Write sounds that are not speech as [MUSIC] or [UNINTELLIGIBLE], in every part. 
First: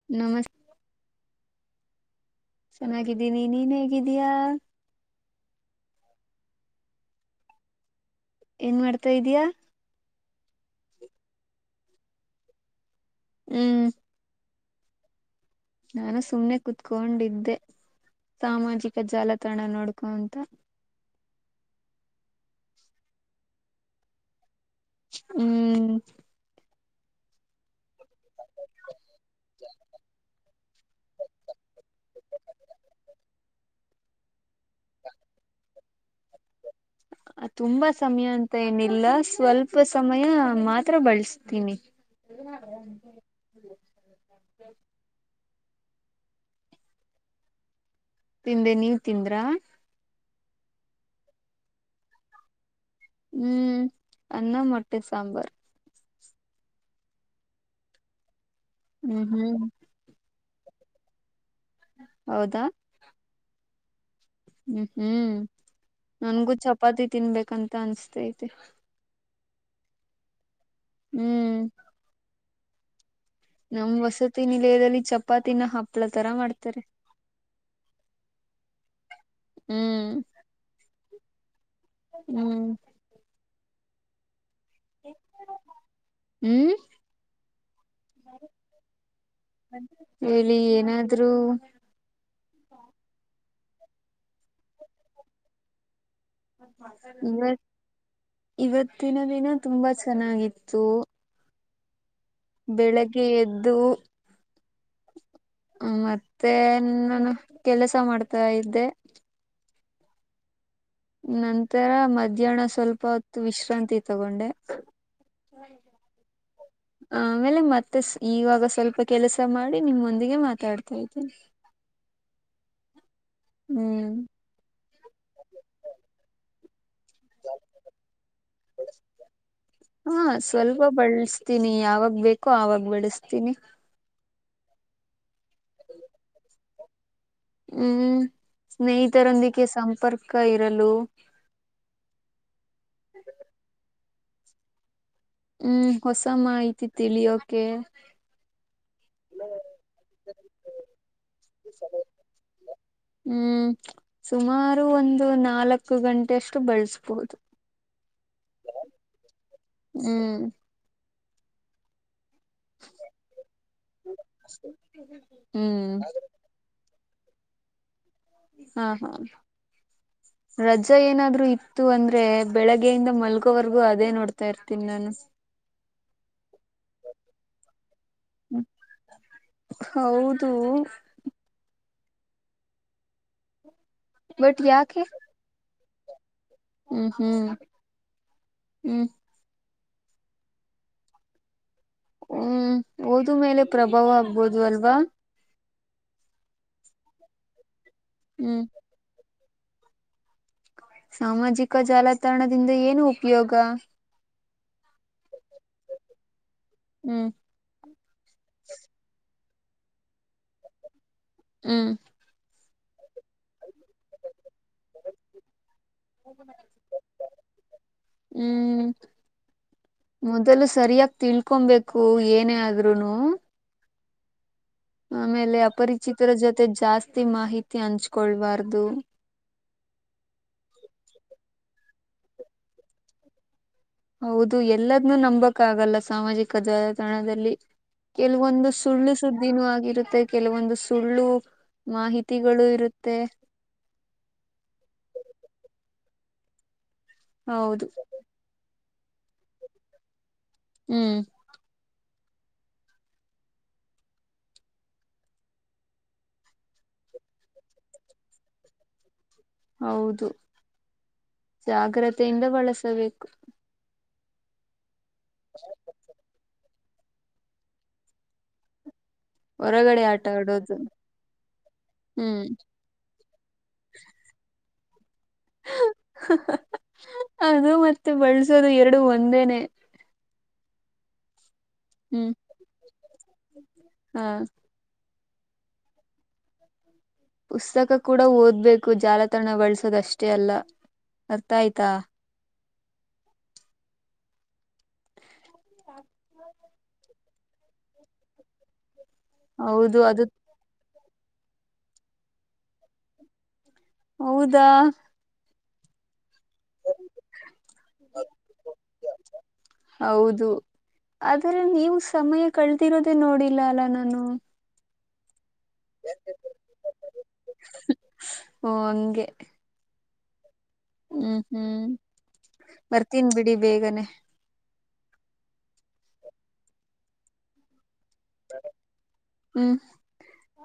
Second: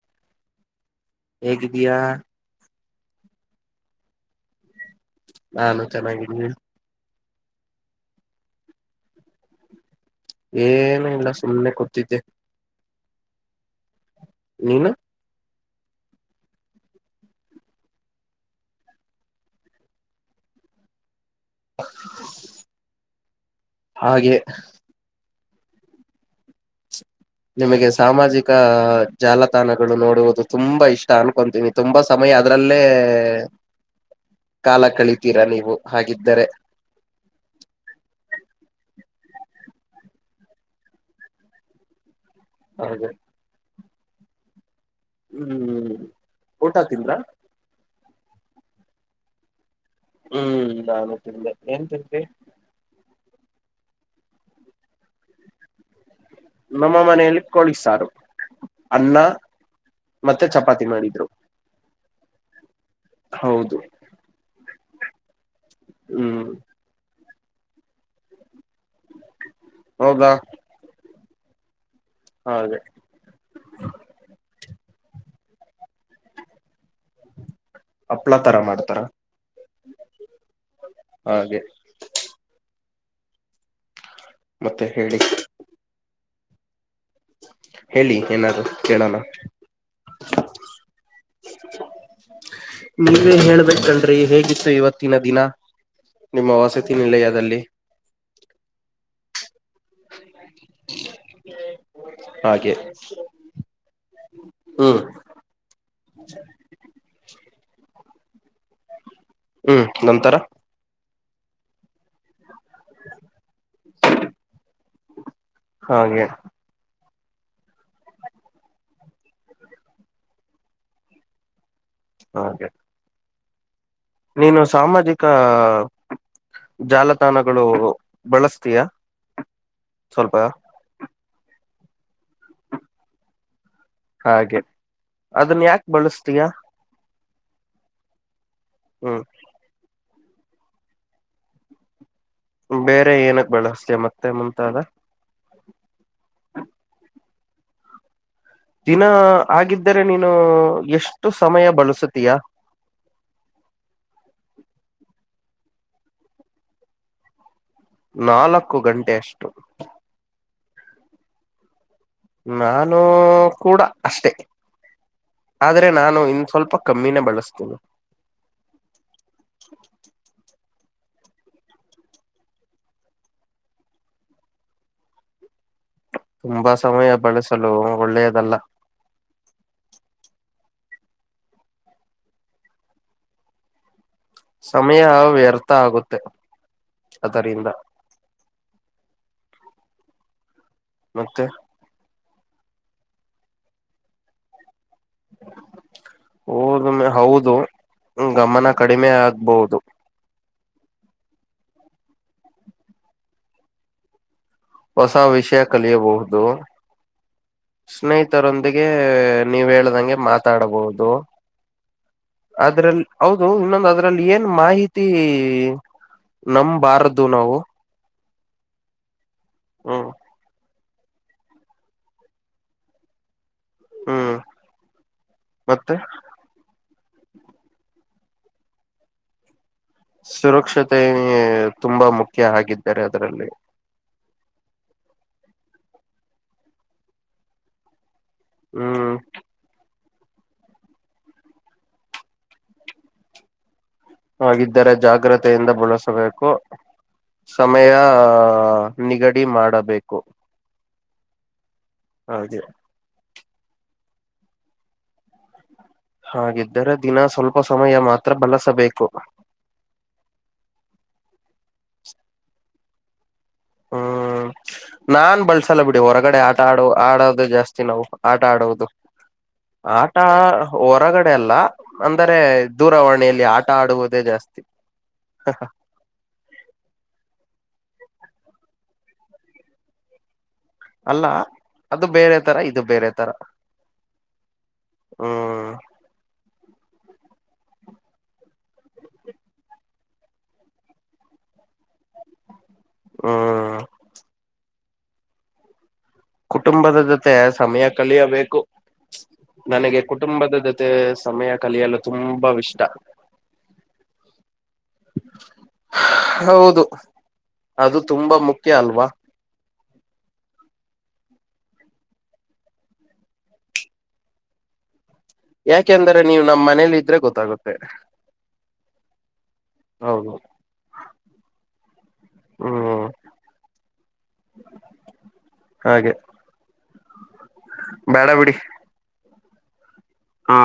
[UNINTELLIGIBLE] ಹೇಗಿದ್ದಿಯಾ. ಚೆನ್ನಾಗಿದ್ದೀವಿ ನೀನ್ ಹೇಗಿದ್ದೀಯಾ. ನಾನು ಚೆನ್ನಾಗಿದೀನಿ. ಏನ ಮಾಡ್ತಾ ಇದೀಯಾ. ಏನು ಇಲ್ಲ ಸುಮ್ನೆ ಕೂತ್ತಿದ್ದೆ. ಹ್ಮ್. [UNINTELLIGIBLE] ನಾನು ಸುಮ್ನೆ ಕುತ್ಕೊಂಡಿದ್ದೆ ಸಾಮಾಜಿಕ ಜಾಲತಾಣ ನೋಡ್ಕೊಂತ. ಹಾಗೆ. ಹ್ಮ್. ಹ್ಮ್. ನಿಮಗೆ ಸಾಮಾಜಿಕ ಜಾಲತಾಣಗಳು ನೋಡುವುದು ತುಂಬಾ ಇಷ್ಟ ಅನ್ಕೊ. ತುಂಬಾ ಸಮಯ ಅದ್ರಲ್ಲೇ. [INAUDIBLE] ಕಾಲಾ ಕಳಿತೀರಾ ನೀವು ಹಾಗಿದ್ದರೆ. ಅ ತುಂಬ ಸಮಯ ಅಂತ ಏನಿಲ್ಲ ಸ್ವಲ್ಪ ಸಮಯ ಮಾತ್ರ ಬಳಸ್ತೀನಿ. ಹೌದ. ಹ್ಮ್ ಊಟಾ ತಿಂದ್ರಾ ತಿಂದೆ ನೀವ್ ತಿಂದ್ರಾ ಹ್ಮ್ ನಾನು ತಿಂದೆ ಏನ್ ತಿಂದ್ರಿ. ಹ್ಮ್ ಅನ್ನ ಮೊಟ್ಟೆ ಸಾಂಬಾರ್. ನಮ್ಮ ಮನೆಯಲ್ಲಿ ಕೋಳಿ ಸಾರು ಅನ್ನ ಹ್ಮ್ ಹ್ಮ್ ಮತ್ತೆ ಚಪಾತಿ ಮಾಡಿದ್ರು. ಹೌದಾ ಹೌದು. ಹ್ಮ್ ಹ್ಮ್ಹೂ ಹ್ಮ್ ನನ್ಗೂ ಚಪಾತಿ ತಿನ್ಬೇಕಂತ ಅನ್ಸ್ತೈತೆ. ಹೌದಾ ಹ್ಮ್. ಹೌದ. ನಮ್ ವಸತಿ ನಿಲಯದಲ್ಲಿ ಚಪಾತಿನ ಹಪ್ಪಳ ತರ ಮಾಡ್ತಾರೆ ಹಪ್ಳಾ ತರ ಮಾಡ್ತಾರಾ ಹ್ಮ್ಮ್. [INAUDIBLE] ಹಾಗೆ ಹ್ಮ್. ಮತ್ತೆ ಹೇಳಿ. ಹ್ಮ ಹೇಳಿ [UNINTELLIGIBLE] ಏನಾದ್ರು ಕೇಳೋಣ ಹೇಳಿ ಏನಾದ್ರೂ ನೀವೆ ಹೇಳ್ಬೆಕಣ್ರೀ ಹೇಗಿತ್ತು ಇವತ್ತಿನ ದಿನ. ನಿಮ್ಮ ವಸತಿ ನಿಲಯದಲ್ಲಿ. ಇವತ್ ಇವತ್ತಿನ ದಿನ ತುಂಬಾ ಚೆನ್ನಾಗಿತ್ತೂ ಹಾಗೆ ಬೆಳಗ್ಗೆ ಎದ್ದೂ ಹ್ಮ್ ಮತ್ತೆ ನಾನು ಕೆಲಸ ಮಾಡ್ತಾ ಇದ್ದೆ ಹ್ಮ್ ನಂತರ ನಂತರ ಮಧ್ಯಾಹ್ನ ಸ್ವಲ್ಪ ಹೊತ್ತು ವಿಶ್ರಾಂತಿ ತಗೊಂಡೆ ಹಾಗೆ. [INAUDIBLE] ಆಮೇಲೆ ಮತ್ತೆ ಸ್ ಈವಾಗ ಸ್ವಲ್ಪ ಕೆಲಸ ಮಾಡಿ ನಿಮ್ಮೊಂದಿಗೆ ಮಾತಾಡ್ತಾ ಇದ್ದೇನಿ. ಹಾಗೆ. ಹ್ಮ್ ನೀನು ಸಾಮಾಜಿಕ [INAUDIBLE] ಜಾಲ ಥಾನಗಳು ಬಳಸ್ತಿಯಾ [INAUDIBLE] ಸ್ವಲ್ಪ ಹು ಬಳಸ್ತೀನಿ ಯಾವಾಗ ಬೇಕೋ ಆವಾಗ ಬಳಸ್ತೀನಿ. ಹಾಗೆ ಅದನ್ನ ಯಾಕ್ ಬಳಸ್ತೀಯಾ ಹ್ಮ್ ಹ್ಮ್ ಸ್ನೇಹಿತರೊಂದಿಗೆ ಸಂಪರ್ಕ ಇರಲು ಬೇರೆ ಏನಕ್ ಬಳಸ್ತಿಯಾ ಮತ್ತೆ ಮುಂತಾದ ಹ್ಮ್ ಹೊಸ ಮಾಹಿತಿ ತಿಳಿಯೋಕೆ ದಿನ ಆಗಿದ್ದರೆ ನೀನು ಎಷ್ಟು ಸಮಯ ಬಳಸುತೀಯಾ ಹ್ಮ್ ಸುಮಾರು ಒಂದು ನಾಲ್ಕು ಗಂಟೆ ಅಷ್ಟು ಬಳಸಬಹುದು. ನಾಲ್ಕು ಗಂಟೆ ಅಷ್ಟು. ಹ್ಮ್. ನಾನು ಕೂಡ ಅಷ್ಟೇ [INAUDIBLE] ಆದ್ರೆ ಹ್ಮ್ ನಾನು ಇನ್ ಸ್ವಲ್ಪ ಕಮ್ಮಿನೇ ಬಳಸ್ತೀನಿ. [INAUDIBLE] ಹಾ ಹಾ. [INAUDIBLE] ರಜೆ ಏನಾದ್ರು ಇತ್ತು ಅಂದ್ರೆ ಬೆಳಗ್ಗೆಯಿಂದ ಮಲ್ಗೋವರೆಗೂ ಅದೇ ನೋಡ್ತಾ ಇರ್ತೀನಿ ನಾನು. [INAUDIBLE] [INAUDIBLE] ತುಂಬಾ ಸಮಯ ಬಳಸಲು ಒಳ್ಳೆಯದಲ್ಲ. [INAUDIBLE] ಹೌದು. [INAUDIBLE] ಬಟ್ ಯಾಕೆ ಸಮಯಾ ಹಾ ವ್ಯರ್ಥ ಆಗುತ್ತೆ. [INAUDIBLE] ಹ್ಮ್ ಹ್ಮ್ ಅದರಿಂದ [INAUDIBLE] ಹ್ಮ್. ಮತ್ತೆ. [INAUDIBLE] ಹ್ಮ್ ಓದು ಮೇಲೆ ಪ್ರಭಾವ ಆಗಬೋದು [INAUDIBLE] ಅಲ್ವಾ. [INAUDIBLE] ಓದುನು ಹೌದು ಹು ಹ್ಮ್ ಗಮನ ಕಡಿಮೆ ಆಗಬಹುದು. ಸಾಮಾಜಿಕ ಜಾಲತಾಣದಿಂದ ಏನು [INAUDIBLE] ಉಪಯೋಗ. [INAUDIBLE] ಹೊಸ ವಿಷಯ ಕಲಿಯ ಬಹುದು. ಹ್ಮ್. ಸ್ನೇಹಿತರೊಂದಿಗೆ ನೀವ ಹೇಳ್ ದಂಗೆ [INAUDIBLE] ಮಾತಾಡಬಹುದು. ಹ್ಮ್. [UNINTELLIGIBLE] [INAUDIBLE] ಅದರಲ್ಲಿ ಹೌದು ಇನ್ನೊಂದು ಅದರಲ್ಲಿ ಏನ್ ಮಾಹಿತಿ ನಮ್ ಬಾರದ್ದು ನಾವು. ಹ್ಮ್ ಹ್ಮ್ ಮೊದಲು ಸ ಸರಿಯಾಗಿ ತಿಳೋಕೋನ್ ಬೇಕು [INAUDIBLE] ಏನೇ ಆದರೂನು. ಹ್ಮ್. [INAUDIBLE] ಆಮೇಲೆ ಮತ್ತೆ ಅಪರಿಚಿತರ ಜೊತೆ ಜಾಸ್ತಿ ಮಾಹಿತಿ ಹಂಚಿಕೋಳ ಬಾರದು. [INAUDIBLE] ಸುರಕ್ಷತೆ ತುಂಬಾ ಮುಖ್ಯ ಆಗಿದ್ದಾರೆ ಅದರಲ್ಲಿ. [INAUDIBLE] ಹೌದು ಎಲ್ಲಾದನ್ನು ನಂಬಕ್ಕ ಆಗಲ್ಲ ಸಾಮಾಜಿಕ ಜಾಲತಾಣದಲ್ಲಿ. [INAUDIBLE] ಕೆಲವೊಂದು ಸುಳ್ಳು ಹ್ಮ್ ಸುದ್ದ ನಿನ್ನುವ ಆಗಿರುತ್ತೆ [INAUDIBLE] ಕೆಲವೊಂದು ಸುಳ್ಳು ಮಾಹಿತಿಗಳು ಇರುತ್ತೆ. ಹಾಗಿದ್ದರೆ ಜಾಗ್ರತೆಯಿಂದ ಬಳಸಬೇಕು ಹೌದು ಸಮಯಾ [INAUDIBLE] ನಿಗಡಿ ಮಾಡಬೇಕು. [INAUDIBLE] ಹ್ಮ್. [UNINTELLIGIBLE] ಹಾಗೆ. [UNINTELLIGIBLE] ಹಾಗಿದ್ದರೆ ದಿನಾ ಸ್ವಲ್ಪ ಸಮಯ ಮಾತ್ರ ಬಳಸಬೇಕು. [INAUDIBLE] ಹೌದು [INAUDIBLE] ಜಾಗ್ರತೆಯಿಂದ ಬಳಸಬೇಕು. ಹ್ಮ್ ನಾನ್ ಬಳಸಲ್ಲ ಬಿಡಿ ಹೊರಗಡೆ ಆ [INAUDIBLE] ಆಡು ಆಡೋದು ಜಾಸ್ತಿ ನಾವು ಆಟ [INAUDIBLE] ಆಡೋದು. [INAUDIBLE] ಹೊರಗಡೆ ಆಟಾ ಆಟ ಆಡೋದು ಹೊರಗಡೆ ಅಲ್ಲಾ ಅಂದರೆ. ಹ್ಮ್ ದೂರವಾಣಿಯಲ್ಲಿ ಆಟ ಆಡುವುದೇ ಜಾಸ್ತಿ. [INAUDIBLE] [INAUDIBLE] ಅದು ಮತ್ತೆ ಬಳಸೋರೆ ಎರಡು ಒಂದೇನೆ. ಅಲ್ಲಾ ಅದು ಹ್ಮ್ ಬೇರೆ ತರ ಇದು ಬೇರೆ ತರ ಹಾ ಹ್ಮ್. ಪುಸ್ತಕ ಕೂಡ ಓದಬೇಕು ಜಾಲತಾಣ ಬಳಸೋದ ಅಷ್ಟೇ ಅಲ್ಲ ಅರ್ಥ ಆಯ್ತಾ. ಹೂ ಹ. ಕುಟುಂಬದ ಜೊತೆ ಸಮಯ ಕಲಿಯಬೇಕು [INAUDIBLE] ಹೌದು ನನಗೆ ಅದು ಕುಟುಂಬದ ಜೊತೆ ಮತ್ತೆ ಸಮಯ ಕಲಿಯಲು ತುಂಬಾ ವಿಷ್ಟಾ. [INAUDIBLE] ಹೌದಾ. [INAUDIBLE] [INAUDIBLE] ಹೌದು ಅದು ತುಂಬಾ ಮುಖ್ಯ ಅಲ್ವಾ. ಹೌದು ಆದರೆ ನೀವು ಸಮಯ ಕಳದಿರೋದೆೇ ನೋಡಿಲ್ಲ ಅಲ್ಲ ನಾನು. [INAUDIBLE] ಯಾಕೆಂದ್ರ ನೀವು ನಮ್ಮ್ ಮನೇಲಿ ಇದ್ರೆ ಗೊತ್ತಾಗುತ್ತೆ. ಓ ಹಂಗೆ ಹೌದು ಹ್ಮ್ ಹ್ಮ್ ಹ್ಮ್ ಬರ್ತೀನ್ ಬಿಡಿ ಬೇಗನೆ. ಹಾಗೆ ಬೇಡ ಬಿಡಿ. ಹ್ಮ್ ಹಾ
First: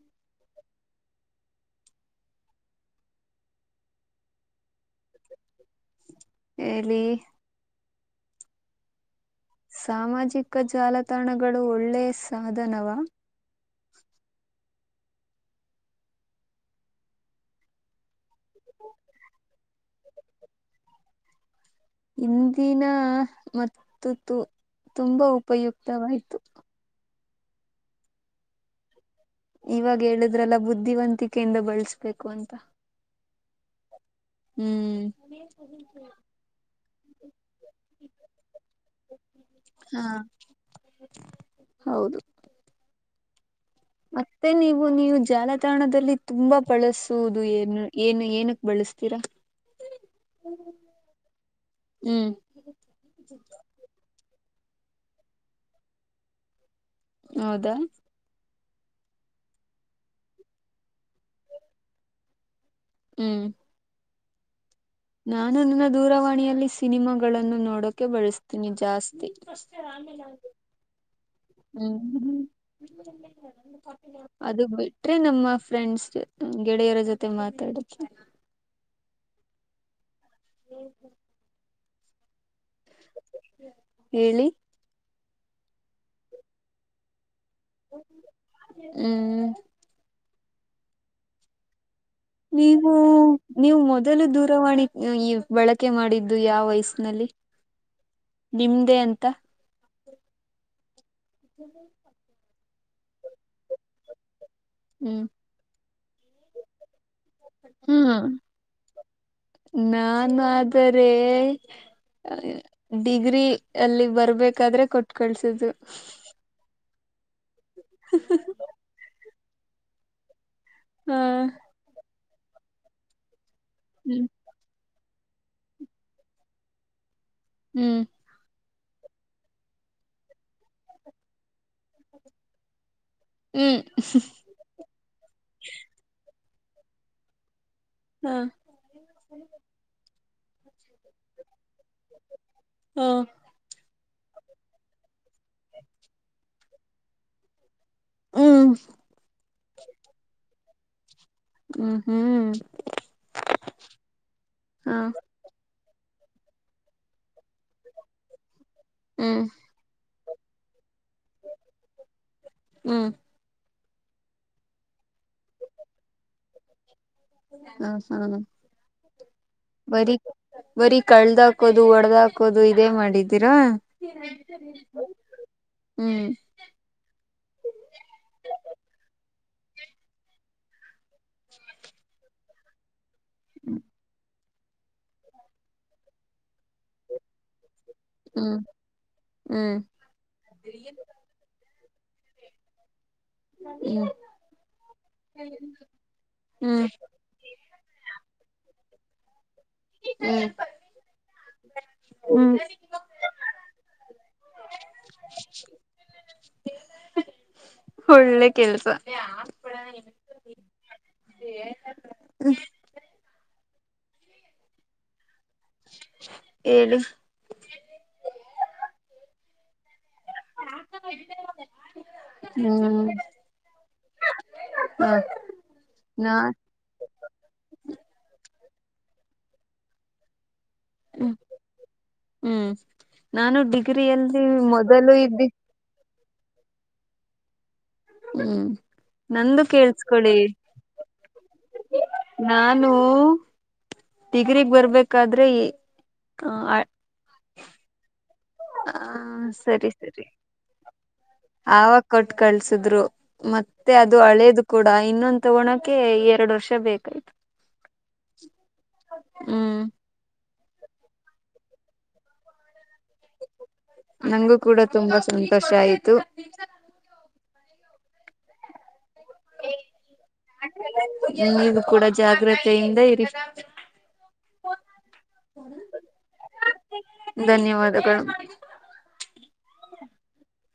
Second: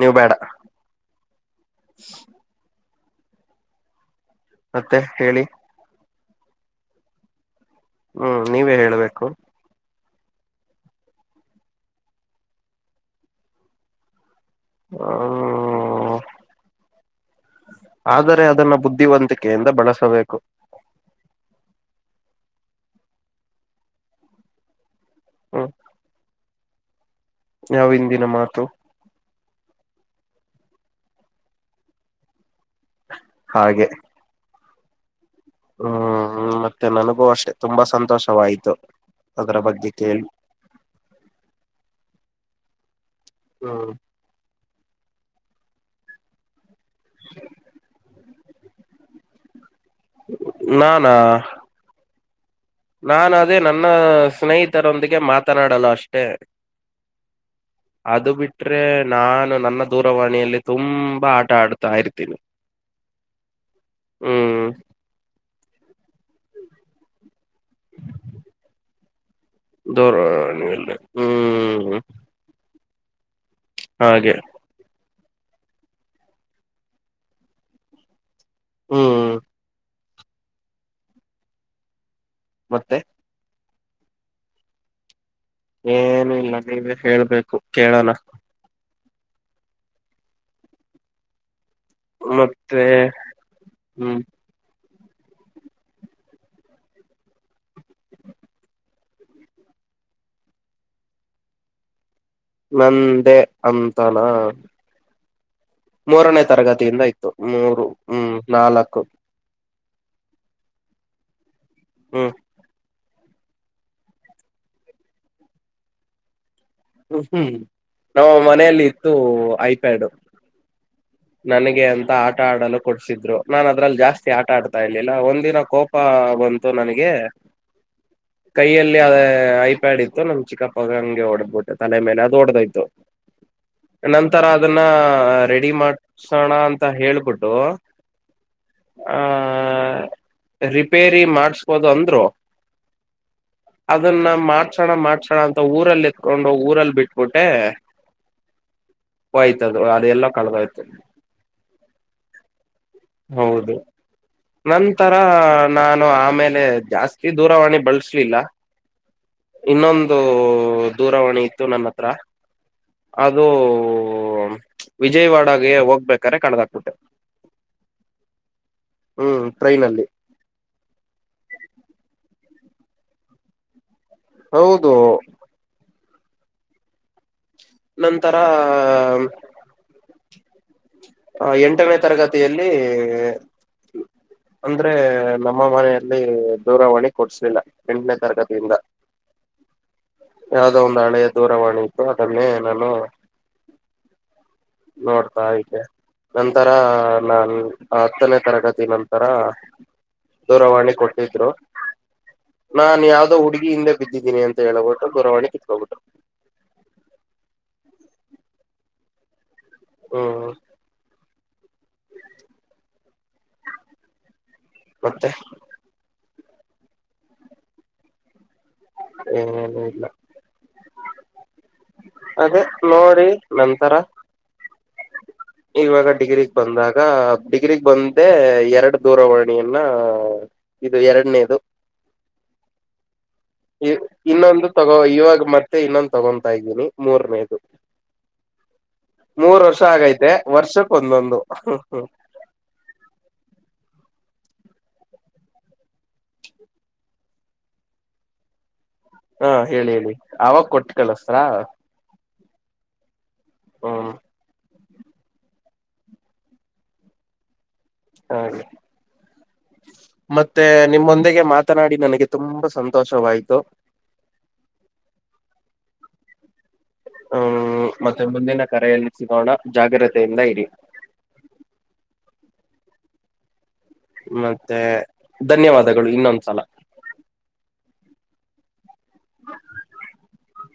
ನೀವು ಬೇಡ, ಮತ್ತೆ ಹೇಳಿ. ಎಳಿ ಹ್ಮ್ ನೀವೇ ಹೇಬೇಕು. ಸಾಮಾಜಿಕ ಜಾಲತಾಣಗಳು ಓಳ್ಳೆ ಸಾಧನವ. ಹಾ..... ಆದರೆ ಅದನ್ನ ಬುದ್ಧಿವಂತಿಕೆಯಿಂದ ಬಳಸಬೇಕು. ಇಂದಿನ ಮತ್ತು ತುಂಬಾ ಹ್ಮ್ ಉಪಯುಕ್ತವಾಯಿತು. ಯಾವ ಹಿಂದಿನ ಮಾತು. ಇವಾಗ ಹೇಳಿದ್ರಲ್ಲ ಬುದ್ಧಿವಂತಿಕೆಯಿಂದ ಬಳಸ್ಬೇಕು ಅಂತ. ಹಾಗೆ ಹ್ಮ್ ಹ್ಮ್ ಮತ್ತೆ ನನಗೂ ಅಷ್ಟೆ ತುಂಬಾ ಸಂತೋಷವಾಯ್ತು ಅದರ ಬಗ್ಗೆ ಹಾ ಕೇಳಿ. ಹೌದು ಹ್ಮ ಮತ್ತೆ ನೀವು ನೀವು ಜಾಲತಾಣದಲ್ಲಿ, ತುಂಬಾ ಬಳಸುವುದು ಏನು ಏನು ಏನಕ್ ಬಳಸ್ತೀರಾ. ನಾನಾ... ಹ್ಮ್ ನಾನು ಅದೇ ನನ್ನ ಸ್ನೇಹಿತರೊಂದಿಗೆ ಮಾತನಾಡಲು ಅಷ್ಟೆ. ಹೌದಾ ಅದು ಬಿಟ್ರೆ ನಾನು ನನ್ನ ದೂರವಾಣಿಯಲ್ಲಿ ತುಂಬಾ ಆಟ ಆಡ್ತಾ ಇರ್ತೀನಿ. ಹ್ಮ್ ಹ್ಮ್... ನಾನು ನನ್ನ ದೂರವಾಣಿಯಲ್ಲಿ, ಸಿನಿಮಾಗಳನ್ನು ನೋಡೋಕೆ ಬಳಸ್ತೀನಿ ಜಾಸ್ತಿ. ದೂರವಾಣಿಯಲ್ಲಿ ಹ್ಮ್ ಹಾಗೆ [INAUDIBLE] ಅದು ಬಿಟ್ರೆ ನಮ್ಮ ಫ್ರೆಂಡ್ಸ್ ಗೆಳೆಯರ ಜೊತೆ ಮಾತಾಡಕ್ಕೆ. ಹ್ಮ್ [INAUDIBLE] ಮತ್ತೆ. ಹೇಳಿ ಏನು ಇಲ್ಲ ನೀವೇ ಹೇಳ್ಬೇಕು ಕೇಳೋಣ. ಹ್ಮ್ ಮತ್ತೆ ನೀವು ನೀವು ಹ್ಮ್ ಮೊದಲು, [UNINTELLIGIBLE] ದೂರವಾಣಿ ಈ ಬಳಕೆ ಮಾಡಿದ್ದು ಯಾವ ವಯಸ್ನಲ್ಲಿ ನಿಮ್ದೇ ಅಂತ. [INAUDIBLE] ನಂದೇ ಅಂತಾನ ಹ್ಮ್ ಮೂರನೇ ತರಗತಿಯಿಂದ ಇತ್ತು. ಮೂರು ಹ್ಮ್ ನಾಲ್ಕು. ನಾನು ಆದರೆ, ಹ್ಮ್ ಡಿಗ್ರಿ ಅಲ್ಲಿ ಬರ್ಬೇಕಾದ್ರೆ ಕೊಟ್ ಕಳ್ಸಿದ್ದು. ಹ್ಮ ಹ್ಮ್ ನಮ್ಮ ಮನೆಯಲ್ಲಿ ಇತ್ತು ಐಪ್ಯಾಡು ಹಾ ನನಗೆ ಅಂತ ಆಟ ಆಡಲು ಕೊಡ್ಸಿದ್ರು ನಾನ್ ಅದ್ರಲ್ಲಿ ಹ್ಮ್ ಜಾಸ್ತಿ ಆಟ ಆಡ್ತ ನಾ ಇಲಿಲ್ಲ ಒಂದ ದಿನ ಕೋಪ ಬಂತು ನನಗೆ ಹ್ಮ್ ಕೈಯಲ್ಲಿ ಅದ ಐಪ್ಯಾಡ್ ಇತ್ತು ನಮ್ ಚಿಕ್ಕಪ್ಪಗಂಗೆ ಹೊಡ್ದಬು ತಲೆ ಮೇಲೆ ಅದು ಓಡದೋಯ್ತು ಹ್ಮ್ ನಂತರ ಅದನ್ನ ರೆಡಿ ಮಾಡ್ಸಣ ಅಂತ ಹೇಳಬಿಟ್ಟು ಹಾ ಆ ರಿಪೇರಿ ಮಾಡ್ಸ್ಬೋದು ಅಂದ್ರು ಹಾ ಅದನ್ನ ಮಾಡ್ಸಣ ಮಾಡ್ಸಣ ಅಂತ ಊರಲ್ಲಿ ಎತ್ಕೊಂಡ ಹೋಗ್ ಊರಲ್ಲ ಬಿಟ್ಬಿಟ್ಟೆ ಹ್ಮ್ ಹೋಯ್ತದು ಅದೆಲ್ಲೊ ಕಳದ ಒಯ್ತು ಹ್ಮ್ ಹ್ಮ್ ಹೌದು ಹಾ ನಂತರ ನಾನು ಆಮೇಲೆ ಜಾಸ್ತಿ ದೂರವಾಣಿ ಬಳಸಲಿಲ್ಲ. ಹ್ಮ್ ಇನ್ನೊಂದು ದೂರವಾಣಿ ಇತ್ತು ನನ್ನ ಹತ್ರ ಅದ್ ಹ್ಮ್ ಅದು ವಿಜಯವಾಡಾಗೆ ಹೋಗ್ಬೇಕಾದ್ರೆ ಕಳದ ಹಾಕ್ಬಿಟ್ಟೆ. ಹ ಹಾ ಹ್ಮ್ ಟ್ರೈನ್ ಅಲ್ಲಿ ಬರಿ ಬರೀ ಕಳ್ದ ಹಾಕೋದು ಒಡದ್ ಹಾಕೋದು ಇದೇ ಮಾಡಿದ್ದೀರಾ. ಹೌದು ಹ್ಮ್ ನಂತರಾ ಅ ಎಂಟನೇ ತರಗತ್ ತಿಯಲ್ಲಿ ಹ್ಮ್ ಅಂದ್ರೆ ನಮ್ಮ ಮನೆಯಲ್ಲಿ ದೂರವಾಣಿ ಕೊಡ್ಸ್ಲಿಲ್ಲ. ಎಂಟನೇ ಹ್ಮ್ ತರಗತಿಯಿಂದ ಹ್ಮ್ ಯಾವದೋ ಒಂದು ಹಳೆ ದೂರವಾಣಿ ಅದನ್ನೆ ನಾನು ಹ್ಮ ನೋಡ್ತಾ ಇದ್ದೆ ನಂತರ ಹ್ಮ್ ನಾನ್ ಹತ್ತನೇ ತರಗತಿ ನಂತರ ದೂರವಾಣಿ ಕೊಟ್ಟಿದ್ರು. ಹ್ಮ್ ನಾನ್ ಯಾವ್ದೋ ಹುಡುಗಿ ಹಿಂದೆ ಬಿದ್ದಿದಿನಿ ಅಂತ ಹೇಳ್ಬಿಟ್ಟು ದೂರವಾಣಿ ಕಿತ್ಕೊಂಬಿಟ್ಟರು. ಒಳ್ಳೆ ಕೆಲಸ ಹ್ಮ ಮತ್ತೆ ಏಳಿ ಏನು ಇಲ್ಲಾ ಅದೇ ಹ್ಮ್ ನೋಡಿ ನಂತರ ಹ ಇವಾಗಾ ನಾ ಡಿಗ್ರಿಗ್ ಬಂದಾಗ ಡಿಗ್ರಿಗ್ ಬಂದೆ ಎರಡ ದೂರವಾಣಿಯನ್ನ ಇದು ಎರಡನೇದು ಹ್ಮ್ ನಾನು ಇ ಡಿಗ್ರಿಯಲ್ಲಿ ಇನ್ನೊಂದ ತಗೋ ಮೊದಲು ಇವಾಗ ಇದ್ದಿ ಮತ್ತೆ ಇನ್ನೊಂದ ತಗೊಂತಾ ಇದ್ದೀನಿ ಮೂರನೇದು ಹ್ಮ್ ನಂದು ಮೂರ್ ವರ್ಷ ಆಗೈತೆ ಕೇಳ್ಸ್ಕೊಳ್ಳಿ ವರ್ಷಕ್ಕ ಒಂದೊಂದು ನಾನು ಡಿಗ್ರಿಗ್ ಬರ್ಬೇಕಾದ್ರೆ ಇ ಆ ಹಾ ಸರಿ ಹೇಳಿ ಹೇಳಿ ಸರಿ ಅವಾಗ ಕೊಟ್ ಕಳಸದ್ರಾ ಆವಾಗ ಕೊಟ್ ಕಳ್ಸಿದ್ರು ಮತ್ತೆ ಹ್ಮ್ ಅದು ಹಳೇದು ಕೂಡ ಇನ್ನೊಂದು ತಗೋಳಕೆ ಎರಡು ವರ್ಷ ಬೇಕಾಯ್ತು. ಹಾ ಹ್ಮ್ ಮತ್ತೆ ನಿಮ್ಮೊಂದಿಗೆ ಮಾತನಾಡಿ ನನಗೆ ತುಂಬಾ ಸಂತೋಷವಾಯ್ತು. ನಂಗೂ ಕೂಡ ತುಂಬಾ ಸಂತೋಷ ಆಯ್ತು. ಹ್ಮ್ ಮತ್ತೆ ಮುಂದಿನ ಕರೆಯಲ್ಲಿ ಸಿಗೋಣ ಜಾಗ್ರತೆಯಿಂದ ಇರಿ. ನೀವು ಕೂಡ ಜಾಗ್ರತೆಯಿಂದ ಇರಿ. ಮತ್ತೆ ಧನ್ಯವಾದಗಳು ಇನ್ನೊಂದ್ಸಲ. ಧನ್ಯವಾದಗಳು. [UNINTELLIGIBLE]